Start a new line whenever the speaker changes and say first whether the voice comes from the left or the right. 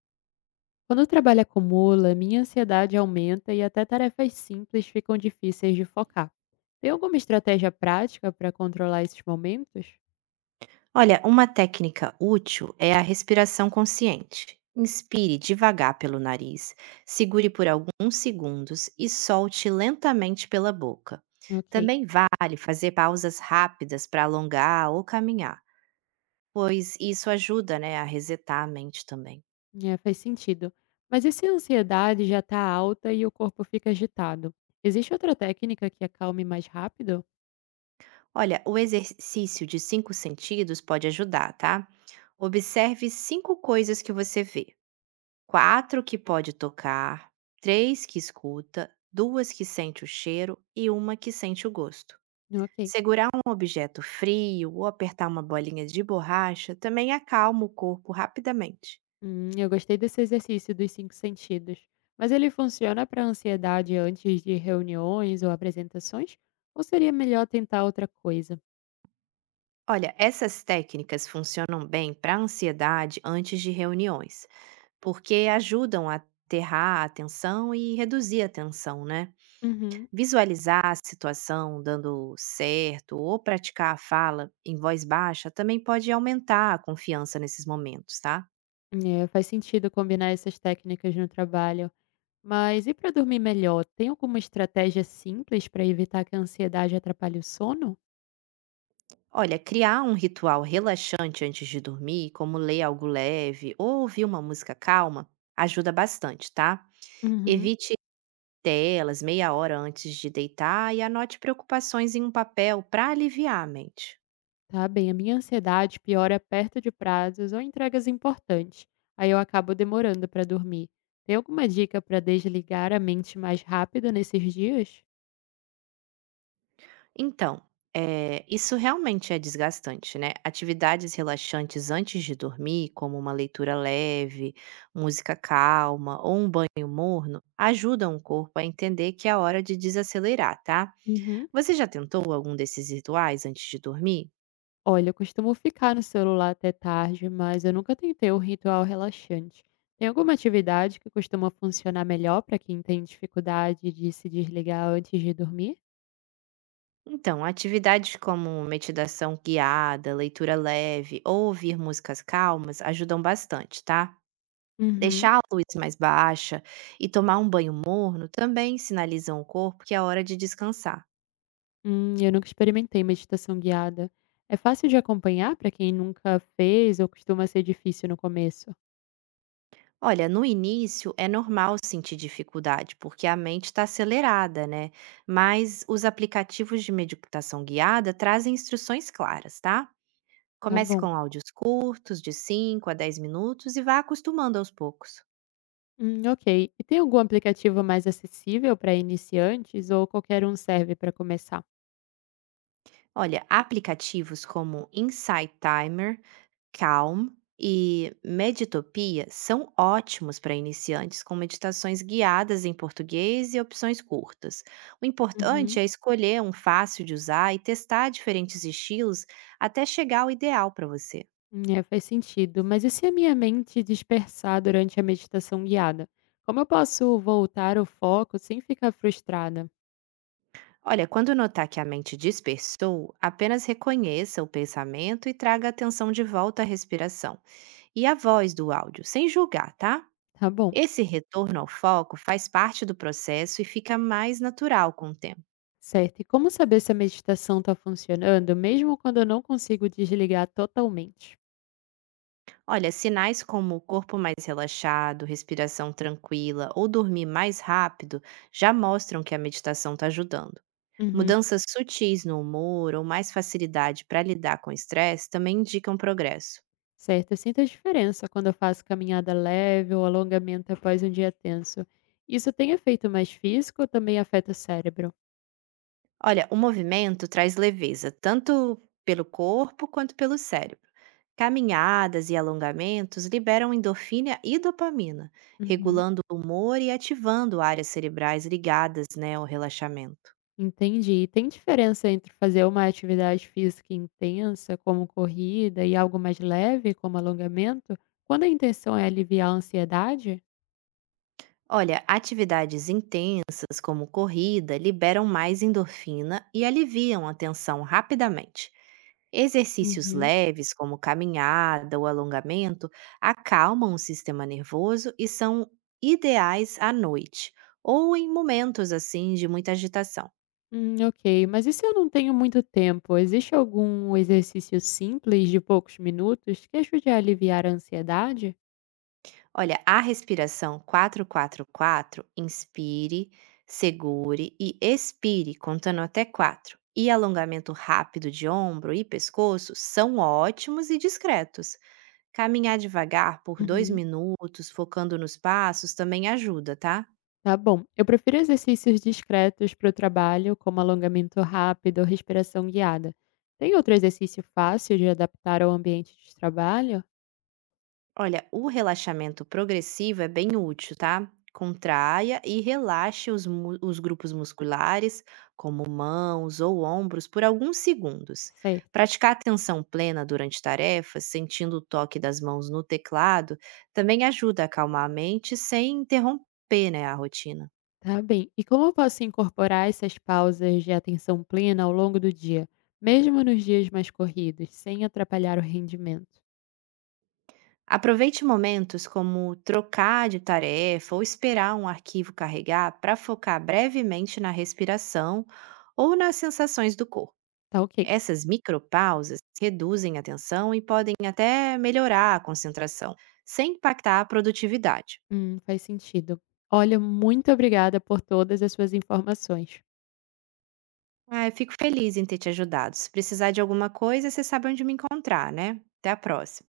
left: Quando o trabalho acumula, minha ansiedade aumenta e até tarefas simples ficam difíceis de focar. Tem alguma estratégia prática para controlar esses momentos?
right: Olha, uma técnica útil é a respiração consciente. Inspire devagar pelo nariz, segure por alguns segundos e solte lentamente pela boca.
left: Ok,
right: Também vale fazer pausas rápidas para alongar ou caminhar, pois isso ajuda, né, a resetar a mente também.
left: é, faz sentido. Mas e se a ansiedade já está alta e o corpo fica agitado? Existe outra técnica que acalme mais rápido?
right: Olha, o exercício de cinco sentidos pode ajudar, tá? Observe cinco coisas que você vê. 4 que pode tocar, 3 que escuta, 2 que sente o cheiro e uma que sente o gosto.
left: Ok.
right: Segurar um objeto frio ou apertar uma bolinha de borracha também acalma o corpo rapidamente.
left: Eu gostei desse exercício dos cinco sentidos. Mas ele funciona para ansiedade antes de reuniões ou apresentações? Ou seria melhor tentar outra coisa?
right: Olha, essas técnicas funcionam bem para ansiedade antes de reuniões, porque ajudam a aterrar a atenção e reduzir a tensão, né?
left: Uhum.
right: Visualizar a situação dando certo ou praticar a fala em voz baixa também pode aumentar a confiança nesses momentos, tá?
left: É, faz sentido combinar essas técnicas no trabalho. Mas e para dormir melhor, tem alguma estratégia simples para evitar que a ansiedade atrapalhe o sono?
right: Olha, criar um ritual relaxante antes de dormir, como ler algo leve ou ouvir uma música calma, ajuda bastante, tá?
left: Uhum.
right: Evite telas meia hora antes de deitar e anote preocupações em um papel para aliviar a mente.
left: Tá bem, a minha ansiedade piora perto de prazos ou entregas importantes. Aí eu acabo demorando para dormir. Tem alguma dica para desligar a mente mais rápido nesses dias?
right: Então, isso realmente é desgastante, né? Atividades relaxantes antes de dormir, como uma leitura leve, música calma ou um banho morno, ajudam o corpo a entender que é hora de desacelerar, tá?
left: Uhum.
right: Você já tentou algum desses rituais antes de dormir?
left: Olha, eu costumo ficar no celular até tarde, mas eu nunca tentei um ritual relaxante. Tem alguma atividade que costuma funcionar melhor para quem tem dificuldade de se desligar antes de dormir?
right: Então, atividades como meditação guiada, leitura leve ou ouvir músicas calmas ajudam bastante, tá?
left: Uhum.
right: Deixar a luz mais baixa e tomar um banho morno também sinalizam o corpo que é hora de descansar.
left: Eu nunca experimentei meditação guiada. É fácil de acompanhar para quem nunca fez ou costuma ser difícil no começo?
right: Olha, no início é normal sentir dificuldade, porque a mente está acelerada, né? Mas os aplicativos de meditação guiada trazem instruções claras, tá?
left: Tá
right: Comece
left: bom.
right: com áudios curtos, de 5 a 10 minutos, e vá acostumando aos poucos.
left: Ok. E tem algum aplicativo mais acessível para iniciantes ou qualquer um serve para começar?
right: Olha, aplicativos como Insight Timer, Calm e Meditopia são ótimos para iniciantes com meditações guiadas em português e opções curtas. O importante
left: Uhum.
right: é escolher um fácil de usar e testar diferentes estilos até chegar ao ideal para você.
left: É, faz sentido. Mas e se a minha mente dispersar durante a meditação guiada? Como eu posso voltar o foco sem ficar frustrada?
right: Olha, quando notar que a mente dispersou, apenas reconheça o pensamento e traga a atenção de volta à respiração e à voz do áudio, sem julgar, tá?
left: Tá bom,
right: Esse retorno ao foco faz parte do processo e fica mais natural com o tempo.
left: certo. E como saber se a meditação está funcionando, mesmo quando eu não consigo desligar totalmente?
right: Olha, sinais como corpo mais relaxado, respiração tranquila ou dormir mais rápido já mostram que a meditação está ajudando.
left: Uhum.
right: Mudanças sutis no humor ou mais facilidade para lidar com o estresse também indicam progresso.
left: Certo, eu sinto a diferença quando eu faço caminhada leve ou alongamento após um dia tenso. Isso tem efeito mais físico ou também afeta o cérebro?
right: Olha, o movimento traz leveza, tanto pelo corpo quanto pelo cérebro. Caminhadas e alongamentos liberam endorfina e dopamina,
left: Uhum.
right: regulando o humor e ativando áreas cerebrais ligadas, né, ao relaxamento.
left: Entendi. E tem diferença entre fazer uma atividade física intensa, como corrida, e algo mais leve, como alongamento, quando a intenção é aliviar a ansiedade?
right: Olha, atividades intensas como corrida liberam mais endorfina e aliviam a tensão rapidamente. Exercícios
left: Uhum.
right: leves, como caminhada ou alongamento, acalmam o sistema nervoso e são ideais à noite ou em momentos assim de muita agitação.
left: Ok. Mas e se eu não tenho muito tempo? Existe algum exercício simples de poucos minutos que ajude a aliviar a ansiedade?
right: Olha, a respiração 4-4-4, inspire, segure e expire, contando até 4. E alongamento rápido de ombro e pescoço são ótimos e discretos. Caminhar devagar por 2
left: Uhum.
right: minutos, focando nos passos, também ajuda, tá?
left: Tá bom. Eu prefiro exercícios discretos para o trabalho, como alongamento rápido ou respiração guiada. Tem outro exercício fácil de adaptar ao ambiente de trabalho?
right: Olha, o relaxamento progressivo é bem útil, tá? Contraia e relaxe os, os grupos musculares, como mãos ou ombros, por alguns segundos.
left: Certo,
right: Praticar atenção plena durante tarefas, sentindo o toque das mãos no teclado, também ajuda a acalmar a mente sem interromper, né, a rotina.
left: tá bem. E como eu posso incorporar essas pausas de atenção plena ao longo do dia, mesmo nos dias mais corridos, sem atrapalhar o rendimento?
right: Aproveite momentos como trocar de tarefa ou esperar um arquivo carregar para focar brevemente na respiração ou nas sensações do corpo.
left: Tá ok.
right: Essas micropausas reduzem a tensão e podem até melhorar a concentração, sem impactar a produtividade.
left: Faz sentido. Olha, muito obrigada por todas as suas informações.
right: Ah, eu fico feliz em ter te ajudado. Se precisar de alguma coisa, você sabe onde me encontrar, né? Até a próxima.